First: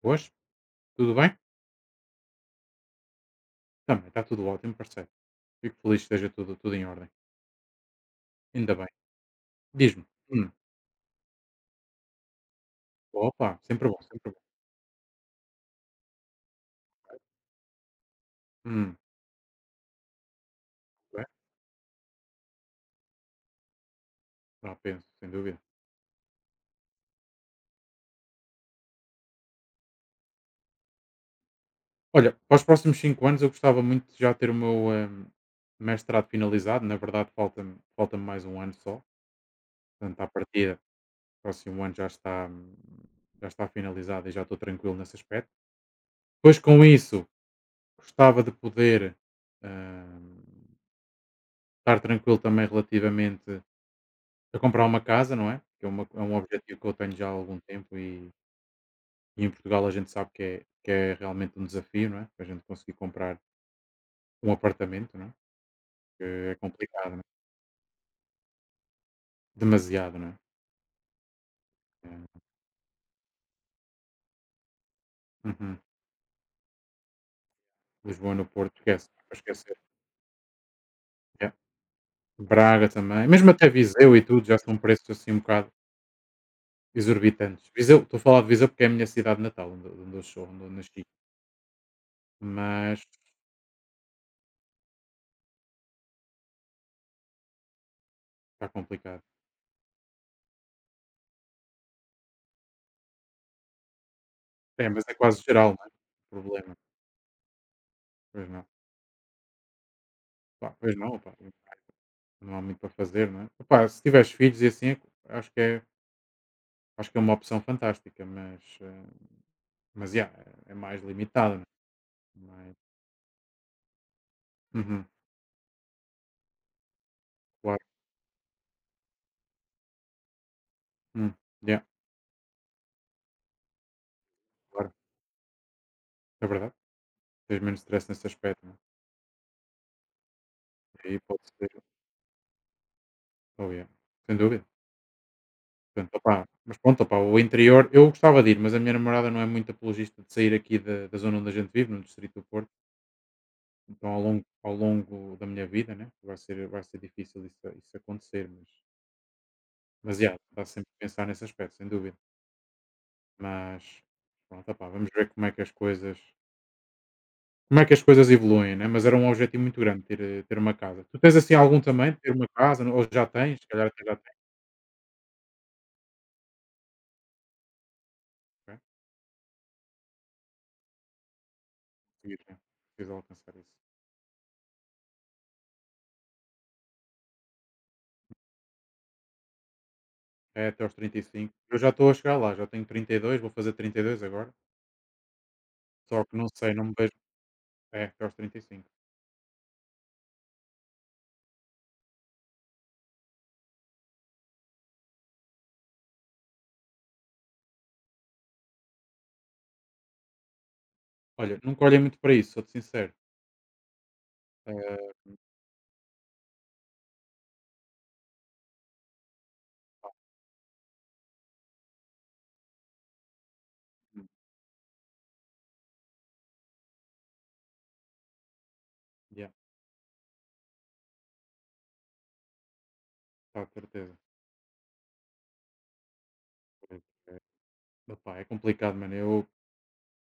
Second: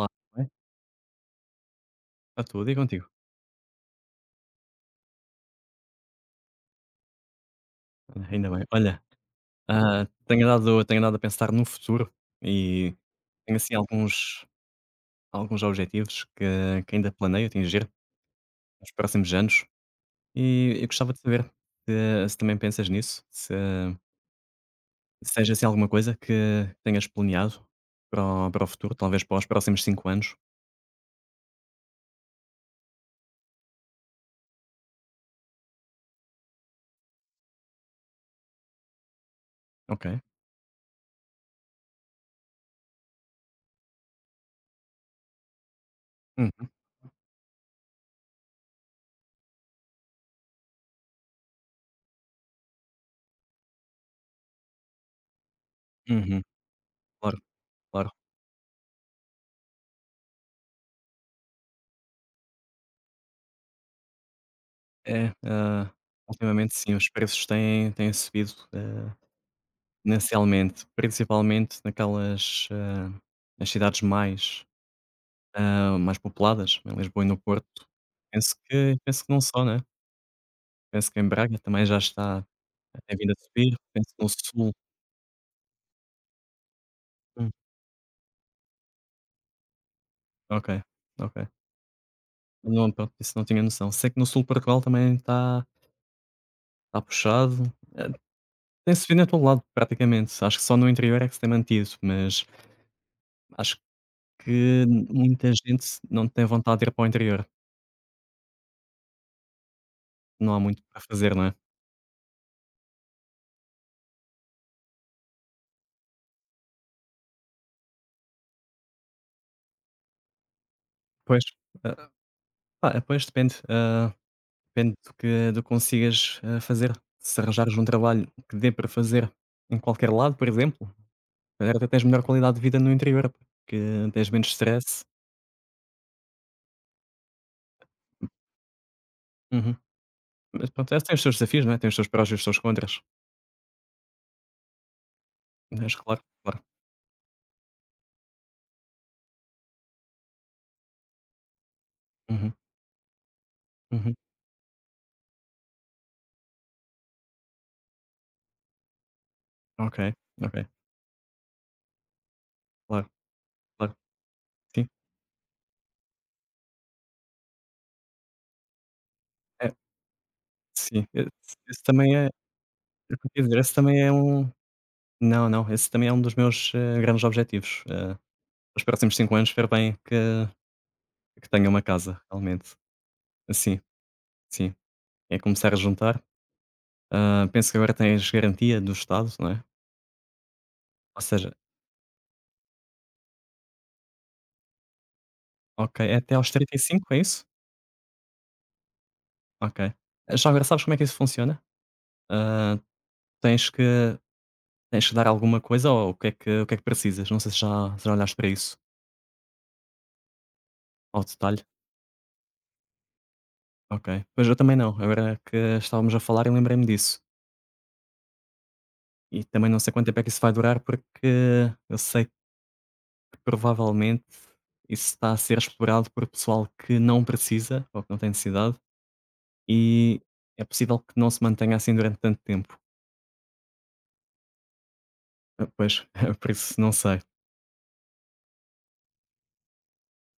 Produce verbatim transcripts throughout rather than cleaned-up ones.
Olá, Hoje, tudo bem? tudo bem? Está tudo e contigo? Também está tudo ótimo, parceiro. Fico feliz que esteja tudo, tudo em ordem. Olha, ainda bem. Ainda bem. Olha, Diz-me. ah, tenho Hum. andado tenho andado a pensar no futuro, e Opa, tenho assim sempre bom, sempre bom. alguns alguns objetivos que que ainda planeio atingir nos Hum. próximos anos, e eu gostava de Bem, saber se se também pensas nisso, se já penso, sem se tens dúvida. assim alguma coisa que tenhas planeado para o para o futuro, talvez para os próximos cinco anos. Olha, para os próximos cinco anos eu gostava muito de já ter o meu hum, mestrado finalizado. Na verdade, falta-me falta mais um ano só. Ok. Portanto, à partida, o próximo ano já está, hum, já está finalizado e já estou tranquilo nesse aspecto. Depois, Uhum, com isso, gostava de poder hum, estar tranquilo também relativamente a comprar uma casa, não é? Que é, uma, é um uhum. objetivo que eu tenho já há Claro, algum tempo claro. e, e em Portugal a gente sabe que é, que é realmente um desafio, não é? A gente conseguir comprar um apartamento, não É, é? ah, Que é ultimamente sim, os complicado, não é? preços têm têm subido, ah Demasiado, não é? inicialmente, principalmente É. naquelas, hã, nas cidades mais, Uhum. hã, mais populadas, em Lisboa e no Porto. Lisboa, no Penso Porto, que esquece, penso que para não só, esquecer. né, penso que em Yeah. Braga também já está, Braga tem também, vindo a mesmo até subir, penso Viseu e que no tudo, já sul, são preços assim um bocado hum, exorbitantes. Viseu, estou a falar de Viseu porque é a minha cidade natal, onde, onde eu sou, onde eu ok, nasci, ok. Não, mas pronto, disso não tinha noção. Sei que no sul de Portugal também está está puxado, eh, está tem complicado. subido a todo lado praticamente, acho que só no interior é que se tem mantido, mas acho que É, mas é quase muita geral, não é? gente não O tem problema. vontade de ir para o interior, Pois não. não há Pá, muito pois para não, pá. fazer, não é? Não há muito para fazer, não é? Epá, se tiveres filhos e assim, acho que é, acho que é uma opção fantástica, mas, eh, mas, yeah, é mais Pois. limitada, né? eh, Mas- Ah, eh, pois depende, ah, depende Uhum, do que do que consigas, ah, fazer. Se arranjares claro. um trabalho que dê para fazer em qualquer lado, por exemplo, se Hum, calhar yeah, até tens melhor qualidade de vida no interior, porque tens menos claro. stress. É verdade. Tens menos stress nesse aspecto, né? Uhum. Mas pronto, esse E tem aí os seus pode desafios, não é? ser. Tem os seus prós e os seus contras. Oh, yeah. Sem dúvida. Mas Portanto, claro, opá, claro. mas pronto, opá, o interior, eu gostava de ir, mas a minha namorada não é muito apologista de sair aqui da, da zona onde a gente vive, no Distrito do Uhum, Porto. Então, uhum. ao longo, ao longo da minha vida, né? Vai, ser, vai ser difícil isso, isso acontecer, mas Ok, Mas, já ok. está sempre a pensar nesse aspecto, sem dúvida. Claro, Mas, claro. pronto, Sim, opá, vamos ver como é que as coisas como é que as coisas evoluem, né? Mas era um objetivo é, muito grande ter, eh, ter uma casa. sim. Tu Esse tens assim algum esse também, também ter é, uma casa, ou eu já ia dizer, tens, se esse calhar também até é já tens, um, não, não, esse também é um dos meus, ah, grandes objetivos. Ah, não é? nos próximos cinco anos espero bem que, Que tenha uma casa, Conseguiste, né? realmente. Precisas alcançar isso. Sim, sim. É começar a juntar. Hã, penso que agora tens garantia do Estado, não é? É até aos Ou seja, trinta e cinco. Eu já estou a chegar lá, já tenho trinta e dois, vou fazer trinta e dois agora. ok, é Só até que não aos sei, não me trinta e cinco, vejo. é isso? É, até aos trinta e cinco. Ok. Ah, já agora sabes como é que isso funciona? Hã, tens que tens que dar alguma coisa ou o que é que o que é que precisas? Não sei se já se já olhaste para isso, ao Olha, detalhe. nunca olhei muito para isso, sou-te sincero. Ok. Pois eu também não, Eh, agora que estávamos a falar eu lembrei-me disso. E também não sei quanto tempo é que isso vai durar, porque eu sei que provavelmente isso está a ser explorado por pessoal que não precisa ou que não tem necessidade, yeah, e é possível que não se mantenha assim durante tanto tempo. tá, de certeza. Ah, Pois, por isso não Pois, sei. é, opá, é complicado, mano. Eu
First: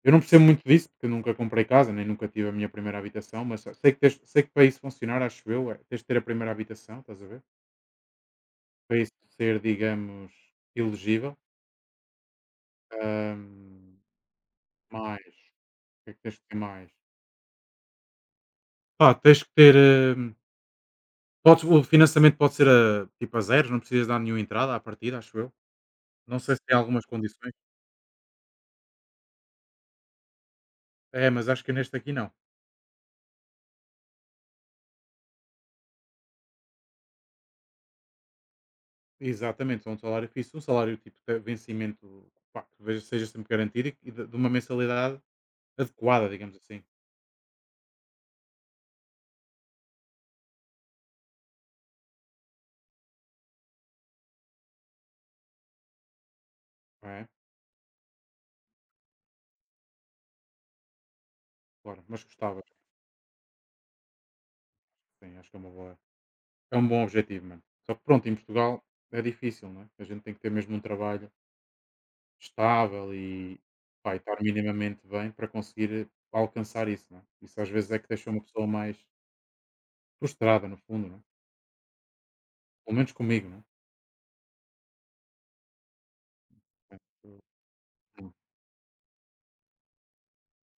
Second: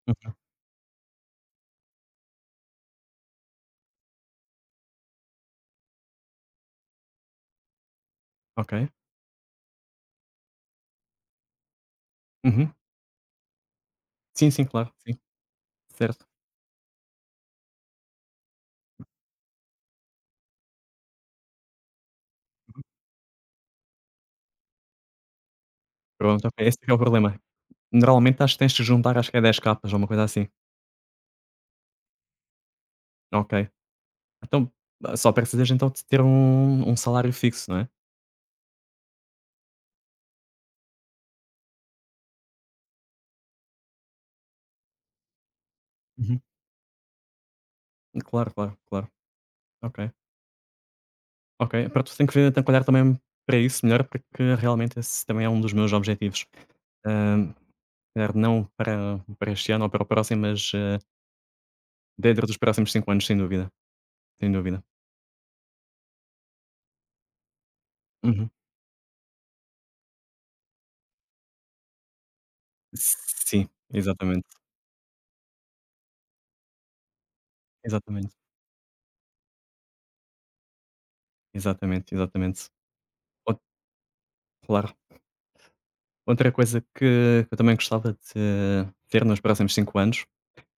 Eu não Hum, percebo muito disso, porque eu nunca comprei casa, nem nunca tive a minha primeira habitação, mas sei que, tens- sei que para isso funcionar, acho eu, é, tens de ter a primeira habitação, estás a ver? Ok. Para isso ser, digamos, elegível. Uhum. Ahm, Sim, sim, claro, sim. mais, o que é que Certo. tens de ter mais? Pá, tens que ter. Ahm, podes- o financiamento pode ser a, tipo a zeros, não precisas dar nenhuma entrada à partida, acho eu. Não Pronto, ok. sei se tem Esse é que é o algumas problema. condições. Normalmente acho que tens de juntar, acho que é dez capas ou uma coisa assim. É, mas acho que neste aqui não. Ok. Então, ah, só precisas então de ter um, um salário fixo, não é? Exatamente, só um salário fixo, um salário tipo de vencimento, pá, que veja- seja sempre garantido e que de, de uma mensalidade adequada, Uhum. digamos assim, Claro, claro, claro. Ok. Ok, pronto, tenho que ver, tenho que olhar também para isso melhor, porque realmente esse também é um dos meus objetivos. não é? Hã, calhar não para para este ano ou para o próximo, mas, eh, Claro, mas dentro gostava. dos próximos cinco anos, sem dúvida, sem dúvida. Sim, acho que é uma boa é um bom objetivo, mano. Só que pronto, em Uhum. Portugal é difícil, não é? A gente tem que ter mesmo um trabalho estável e, Sim, pá, e estar exatamente, minimamente bem para conseguir alcançar isso, não é? Isso às vezes é que deixa exatamente, uma pessoa mais frustrada, no fundo, não é? exatamente, exatamente. Pelo menos comigo, não Ou é? claro. Outra coisa Portanto, que eu também gostava hum, de ter nos próximos cinco anos,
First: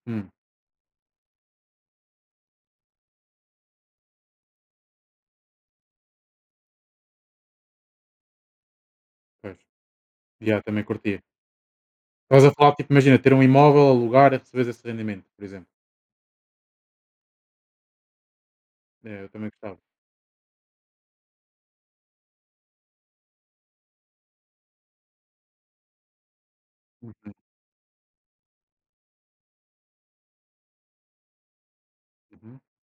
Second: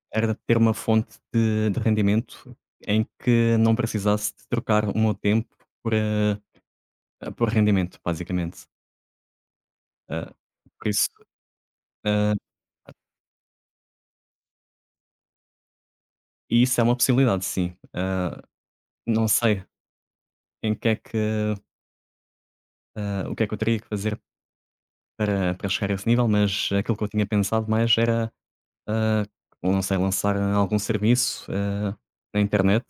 hum, era ter uma fonte de de rendimento em que não precisasse de trocar o meu tempo por, eh, por rendimento, basicamente. pois. Ah, Yeah, também por isso, curtia. ah, Estás a falar, tipo, imagina, ter um imóvel, alugar e receber esse rendimento, por exemplo. e isso é uma possibilidade, sim. Ah, É, não eu também sei gostava. em que é que, ah, o que é que eu teria que fazer para para chegar a esse nível, mas aquilo que eu tinha Uhum, pensado mais era, ah, não sei, lançar algum serviço, ah, na uhum. internet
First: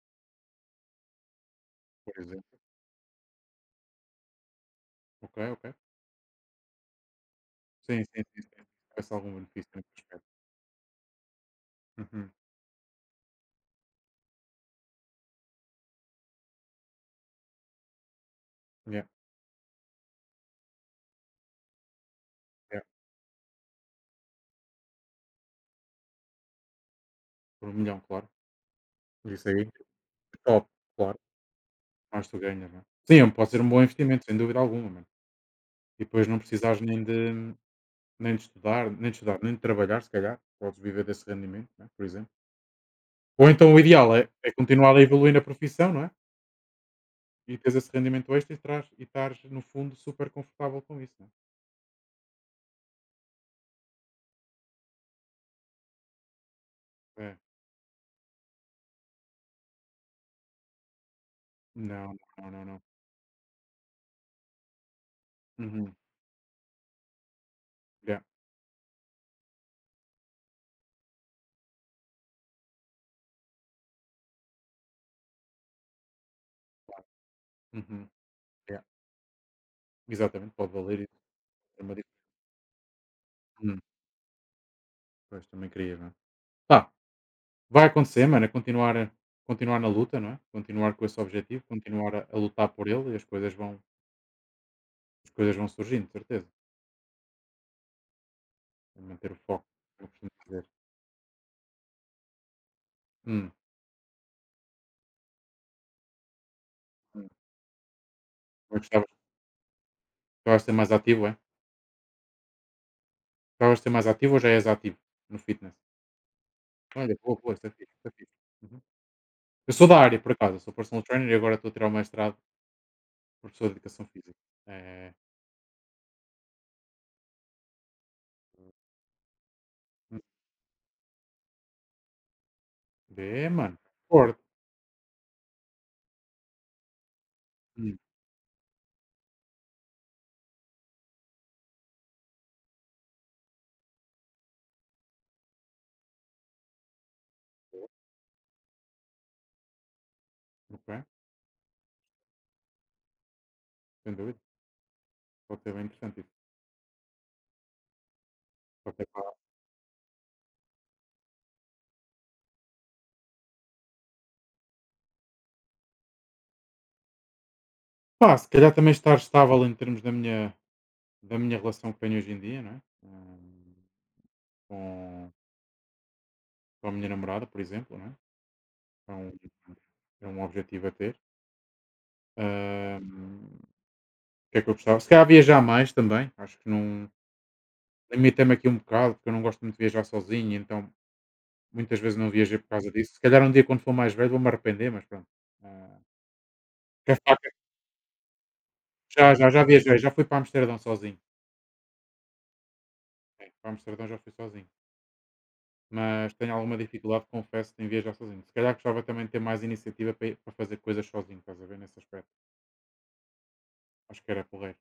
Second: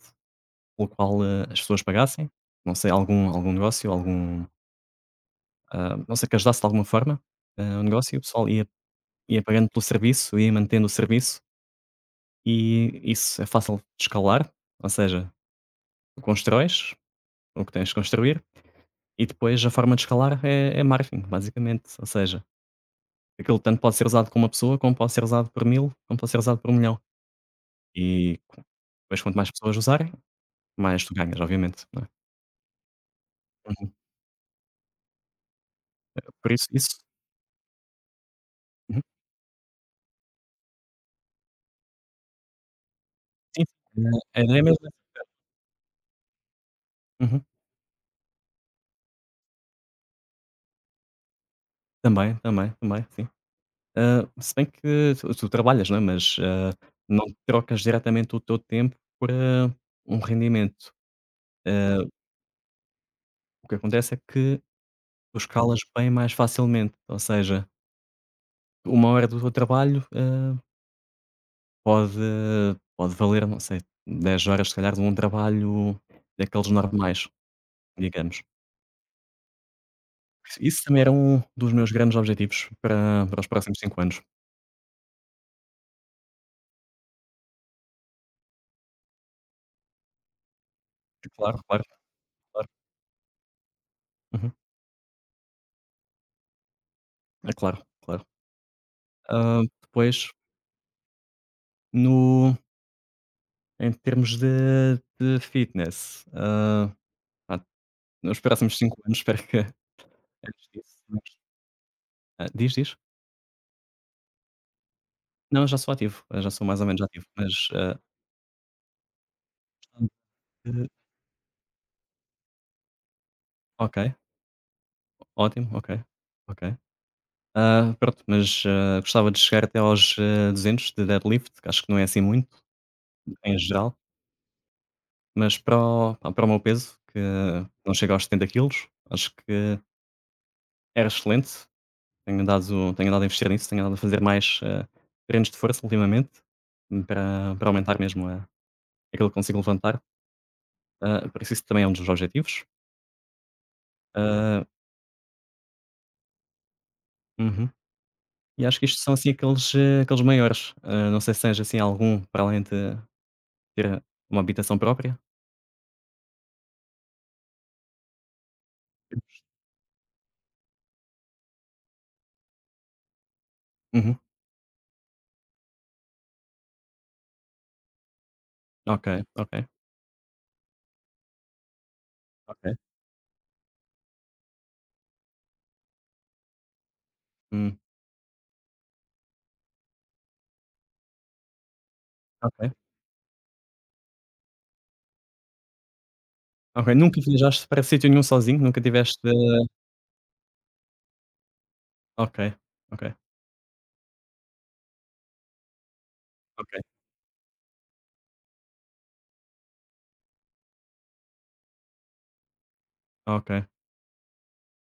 pelo qual, ah, as pessoas Por pagassem, exemplo. não sei, algum algum negócio, algum, Ok, ok. ah, não sei, que ajudasse de alguma forma, ah, o Sim, negócio, e o sim, sim, pessoal sim. ia Parece algum ia pagando benefício pelo nesse aspecto. serviço, ia mantendo o serviço, Uhum. e isso é fácil de escalar, ou seja, tu constróis o que tens de construir. Yeah, E depois a forma de escalar é é marketing, basicamente. Ou seja, yeah. aquilo tanto pode ser usado com uma pessoa, como pode ser usado por mil, como pode ser usado por um milhão. Por um milhão, claro. E depois quanto Isso mais aí pessoas usarem, é top, mais tu claro. ganhas, obviamente, não é? Mais tu ganhas, não é? Sim, é, pode ser um bom Uhum. investimento, sem dúvida alguma, mano. E depois não Por isso precisares isso nem de nem de estudar, uhum, nem de estudar, nem de trabalhar, se calhar. Podes viver desse rendimento, não é? Por exemplo. Ou sim, então o ideal Eh, é, a é ideia é mesmo continuar a é, evoluir na profissão, não é? uhum. E teres esse rendimento extra e traz, e estares, no fundo, super confortável com isso, não é? Também, também, também, sim. Hã, se bem que tu tu trabalhas, não é, mas, hã, não É. trocas diretamente o teu tempo por, hã, um rendimento. Hã, Não, não, não, não. o que acontece é que tu escalas Uhum. bem mais facilmente, ou seja, Yeah, uma hora do teu trabalho, eh, Pode pode valer, não sei, dez horas se calhar de um trabalho daqueles claro. normais, Uhum. digamos. Yeah. Exatamente, pode Isso valer também era isso. um dos É meus uma grandes objetivos para para os próximos dif- cinco anos. Pois, também queria, não é? Pá, vai acontecer, mano, é continuar, a- continuar na luta, não é? Continuar com esse Claro, objetivo, claro, continuar a, a lutar claro. por ele e as coisas vão, Uhum. as coisas vão surgindo, de certeza. É claro, claro. É manter o Hã, foco, como eu depois costumo dizer. no Hum. em termos de de fitness, hã, Hum. pronto, nos próximos Mas cinco gostavas, anos espero que gostavas de antes ser mais disso, mas ativo, é? hã, diz, diz? Gostavas de ser mais ativo ou já és ativo no Não, eu fitness? já sou ativo, eu já sou mais ou menos Olha, ativo, boa, mas, boa, isso é fixe, hã, isso é fixe. Uhum. Eu sou da área, por acaso, eu sou personal trainer e agora estou a tirar o mestrado de professor de ok, educação física. É, ótimo, ok, ok. Ah, pronto, mas, ah, gostava de chegar até aos, hum, ah, duzentos de deadlift, que acho que não é assim muito, vê, em mano, geral, forte. mas para o pá, para o meu peso, que não Hum, chega aos setenta quilos, acho que era excelente. Tenho andado tenho andado a investir nisso, tenho andado a fazer mais, ah, treinos de força ultimamente, para para aumentar mesmo a aquilo que consigo levantar. ok, Ah, por isso isso também é um dos objetivos. sem dúvida, Ah, pode ser bem interessante isso. uhum. E acho que isto Pode são, ser. assim, aqueles, ah, aqueles maiores. Ah, não sei se tens, assim, algum para além de ter uma habitação própria? Pá, se calhar também estar estável em termos da minha, da minha relação que tenho hoje em dia, não é? Hum, Uhum. Com, com a minha namorada, por exemplo, não é? Ok, É um, ok, é um objetivo a ter. ok. Hum, o que é que eu gostava? Se calhar viajar mais também, acho que não. Hum, Limitei-me aqui um bocado, porque eu não gosto muito de viajar sozinho, então muitas vezes não viajei por ok, causa disso. Se calhar um dia, quando for mais velho, vou-me arrepender, mas pronto. Ah, ok. que a Nunca faca- viajaste para sítio nenhum sozinho? Nunca tiveste já, já, já eh, viajei, já fui para Amsterdão sozinho. ok, ok, É, para Amsterdão já fui sozinho, mas tenho ok, alguma dificuldade, confesso, em viajar sozinho. Se calhar gostava também de ter mais iniciativa para, para fazer coisas sozinho, estás a ver, nesse aspecto. ok. Acho que era porreiro.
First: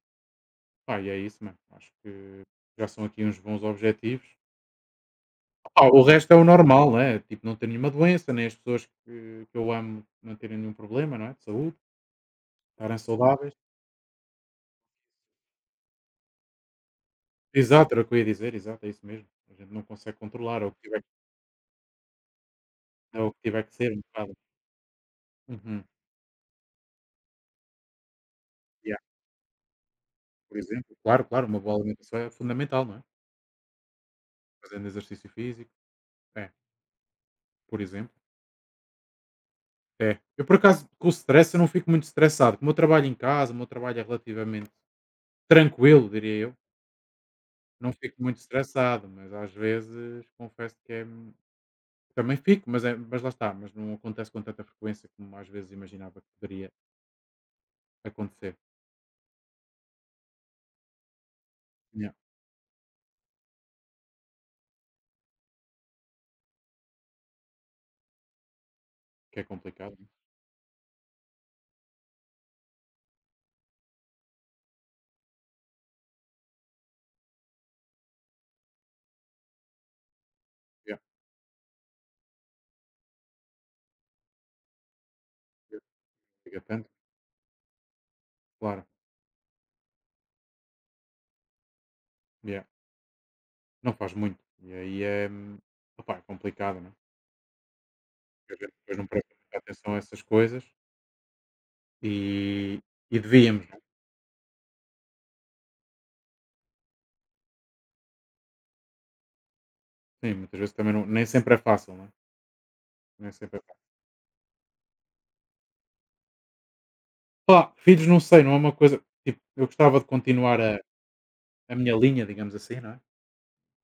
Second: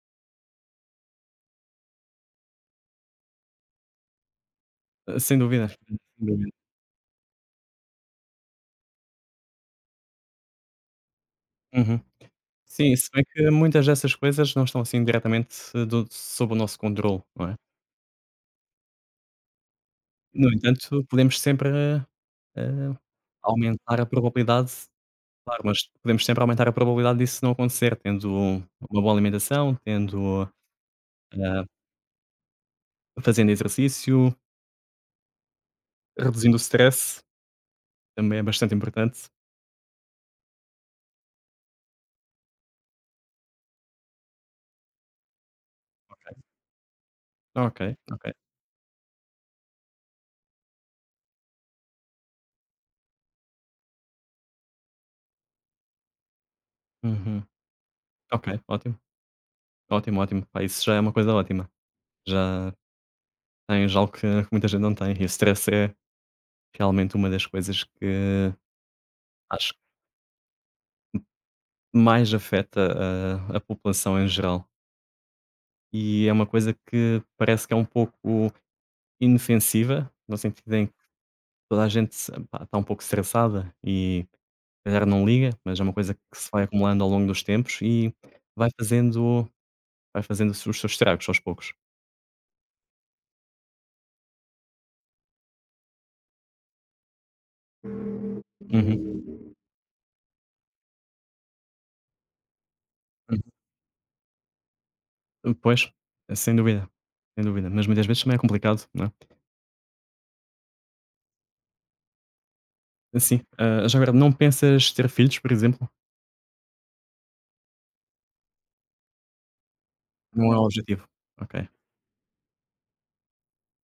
Pá, e é isso, mano. Acho que já são aqui uns bons objetivos. Eh, sem dúvida, Pá, sem o resto é o dúvida. normal, né? Tipo, não ter nenhuma doença, nem as pessoas que, que eu amo não terem nenhum problema, não é? De saúde, Uhum. Sim, estarem se bem que saudáveis. muitas dessas coisas não estão assim diretamente eh, do sob o nosso controle, não é? Exato, era o que eu ia dizer, exato, é isso mesmo. A gente não consegue No controlar, é o que tiver, entanto, que- podemos sempre, eh, é o que tiver que ser, um aumentar a bocado. probabilidade, claro, Uhum. mas podemos sempre aumentar a probabilidade disso não acontecer, tendo Yeah, uma boa alimentação, tendo, por exemplo, claro, claro, uma eh, boa alimentação é fundamental, não é? fazendo exercício, Fazendo exercício físico, é, reduzindo o stress, por exemplo. também é bastante importante. É. Eu, por acaso, com o stress, eu não fico muito estressado. Como eu trabalho em casa, o meu trabalho é relativamente tranquilo, diria eu. Ok, Não fico ok. muito estressado, mas às vezes confesso que é. Também fico, mas, é, mas lá está. Mas não acontece com tanta frequência como às vezes imaginava que poderia Uhum. Ok, acontecer. ótimo. Ótimo, ótimo. Pá, isso já é uma coisa ótima. Yeah. Já tens algo que que muita gente não tem. E o stress é realmente uma das coisas que Que é acho que complicado, né? mais afeta a, a população em geral. E é uma coisa que parece que é um pouco inofensiva, no sentido em que Yeah. toda a gente está um pouco estressada e se calhar não liga, Não mas é uma coisa que se fica vai tanto, acumulando ao longo dos tempos e vai claro. fazendo, vai fazendo os seus estragos aos poucos. Yeah. Não faz muito. E aí é. Opa, é complicado, né? Porque a gente depois não Uhum. presta muita atenção a essas coisas e, e devíamos, né? Pois, sem dúvida, sem dúvida, mas muitas vezes também é complicado, não é? Sim, muitas vezes também não- nem sempre é fácil, né? Nem Assim, sempre é ah, fácil. já agora não pensas ter filhos, por exemplo? Pá, filhos não sei, não é uma coisa. Tipo, eu gostava de Não é continuar, o Uhum, a objetivo? Ok. a minha linha, digamos assim, não é?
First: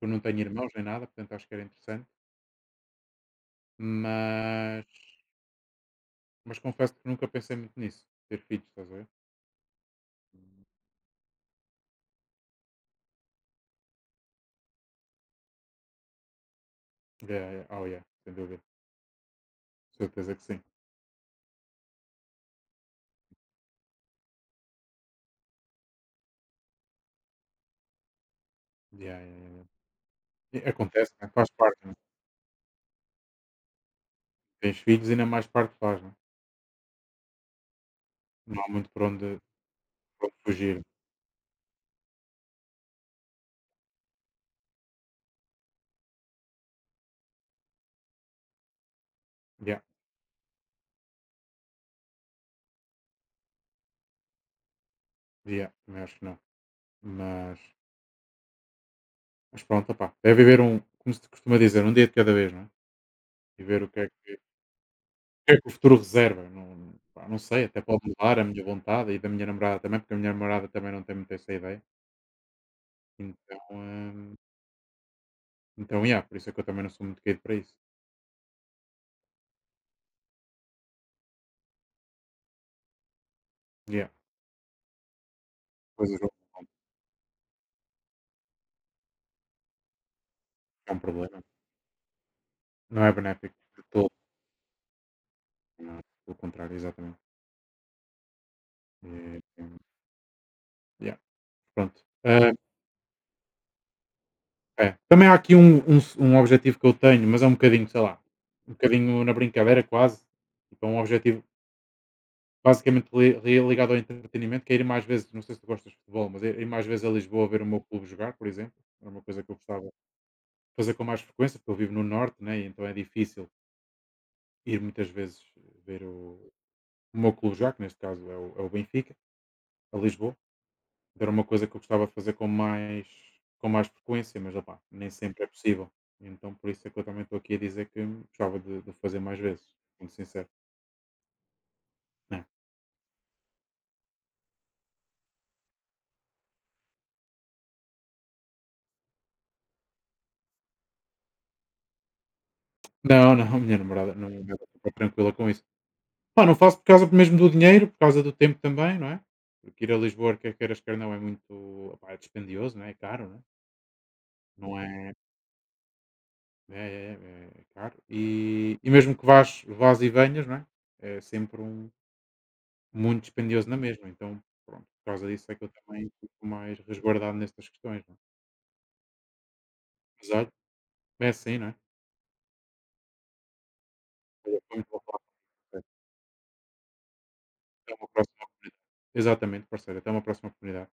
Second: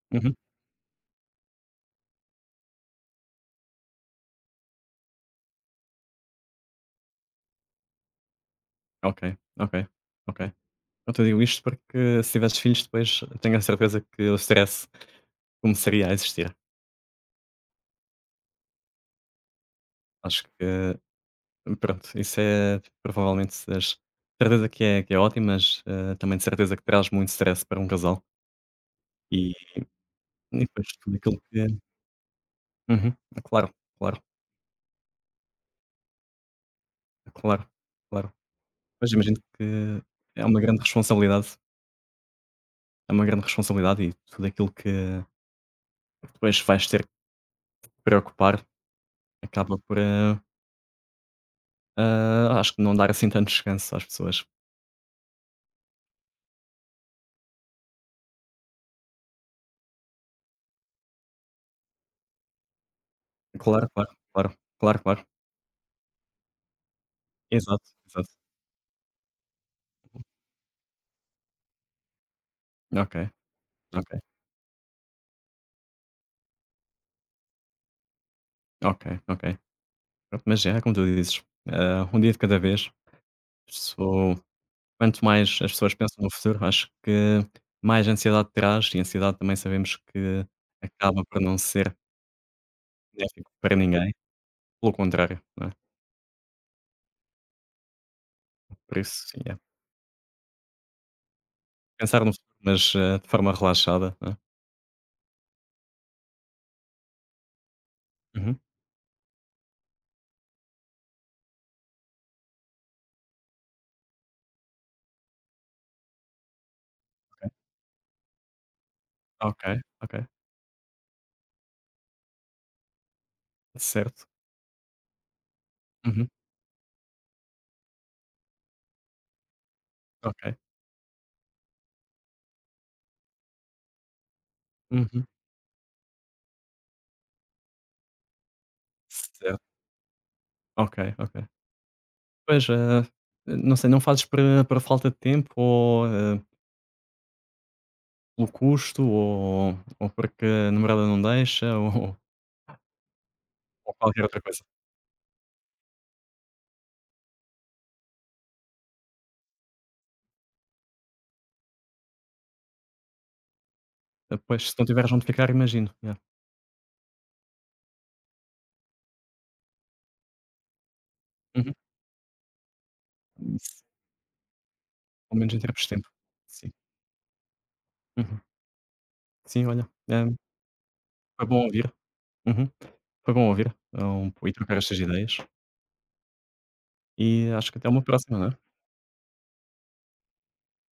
Eu não Uhum. tenho irmãos nem nada, portanto acho que era interessante, mas mas confesso que nunca pensei muito nisso, ter filhos, estás a ver? Ok, ok, ok. Então, eu te digo isto porque se tivesses filhos depois tenho a certeza que o stress começaria a existir. Yeah, yeah. Oh, yeah, sem dúvida. Certeza que Acho sim. que, pronto, isso é provavelmente das, certeza que é que é ótimo, mas, ah, também de certeza que traz muito stress para um casal, Yeah, yeah, yeah, e yeah. e E depois acontece, tudo né? aquilo Faz que, parte, né? uhum, é claro, claro, Tens filhos, ainda mais parte faz, né? é claro, claro. Não há muito por Mas imagino onde, que por onde é uma grande fugir. responsabilidade, é uma grande responsabilidade, e tudo aquilo que que depois vais ter que te preocupar, acaba Yeah, por, eh, ah, acho que não dar assim tanto descanso às pessoas. yeah, também acho que não. Mas, mas pronto, opá, é viver um, como se costuma dizer, um dia de cada vez, não é? E ver Claro, o que é claro, que claro, claro, claro. O que é que o futuro reserva. Não pá, não sei, até Exato, pode exato. mudar a minha vontade e da minha namorada também, porque a minha namorada também não tem muito essa ideia. Ok, Então, ok, hum, então, yeah, por isso é que eu também não sou muito caído para isso. ok, ok. Pronto, mas é como tu dizes, ah, um dia de cada vez. Yeah, Sou quanto mais as pessoas coisas pensam vão no futuro, acho que mais ansiedade traz, e ansiedade também sabemos que é um acaba por problema. não ser Não é benéfico benéfico para de todo, ninguém, pelo contrário, não é? não é? Pelo contrário, exatamente. Por isso, Eh, sim, é. yeah, pronto. Pensar no Ah, futuro, mas, eh, de forma relaxada, não é? é. Também há aqui um, um um objetivo que eu tenho, mas é um bocadinho, sei lá, Uhum. um bocadinho na brincadeira quase. Tipo, é um objetivo, basicamente li li ligado ao entretenimento, que é ir mais vezes, não sei se tu gostas de futebol, mas ir ir mais vezes a Lisboa Ok, ver o meu clube jogar, por exemplo, era uma coisa que eu ok, gostava de ok. fazer com mais frequência, porque eu vivo no norte, né, e então é difícil Certo. ir muitas vezes ver Uhum. o o meu clube jogar, que neste caso é o é o Benfica, a Lisboa. Ok. Então era uma coisa que eu gostava de fazer com mais com mais frequência, mas opá, nem Uhum. sempre é possível. Então por isso é que eu também estou aqui a dizer que gostava de de fazer mais Certo. vezes, muito sincero. Ok, ok. É. Pois, eh, não sei, não fazes por eh, por falta de tempo, ou, eh, pelo custo, ou ou porque a namorada não deixa, ou Não, não, a minha ou namorada qualquer não outra é coisa? nada tranquila com isso. Pá, não faço por causa mesmo do dinheiro, por causa do tempo também, não é? Porque ir a Lisboa, quer queiras, quer não, é muito. Opá, é dispendioso, não é? É caro, não é? Eh, Pois, se Não não é. tiveres onde ficar, imagino. Yeah. É, é, é- é caro. E, e mesmo que vás, vás e venhas, não é? É sempre Uhum. um, muito dispendioso na Isso, mesma. Então, pronto, por causa pelo disso é menos em que eu termos de também tempo. fico Sim. mais resguardado nestas questões, não é? Uhum. Sim, olha, eh, Mas olha, é foi assim, bom não é? ouvir. Uhum. Foi bom ouvir, hum, e Olha, foi trocar muito estas bom falar ideias. com você. E acho que até Até uma uma próxima, próxima. né? Exatamente, parceiro. Até uma próxima oportunidade.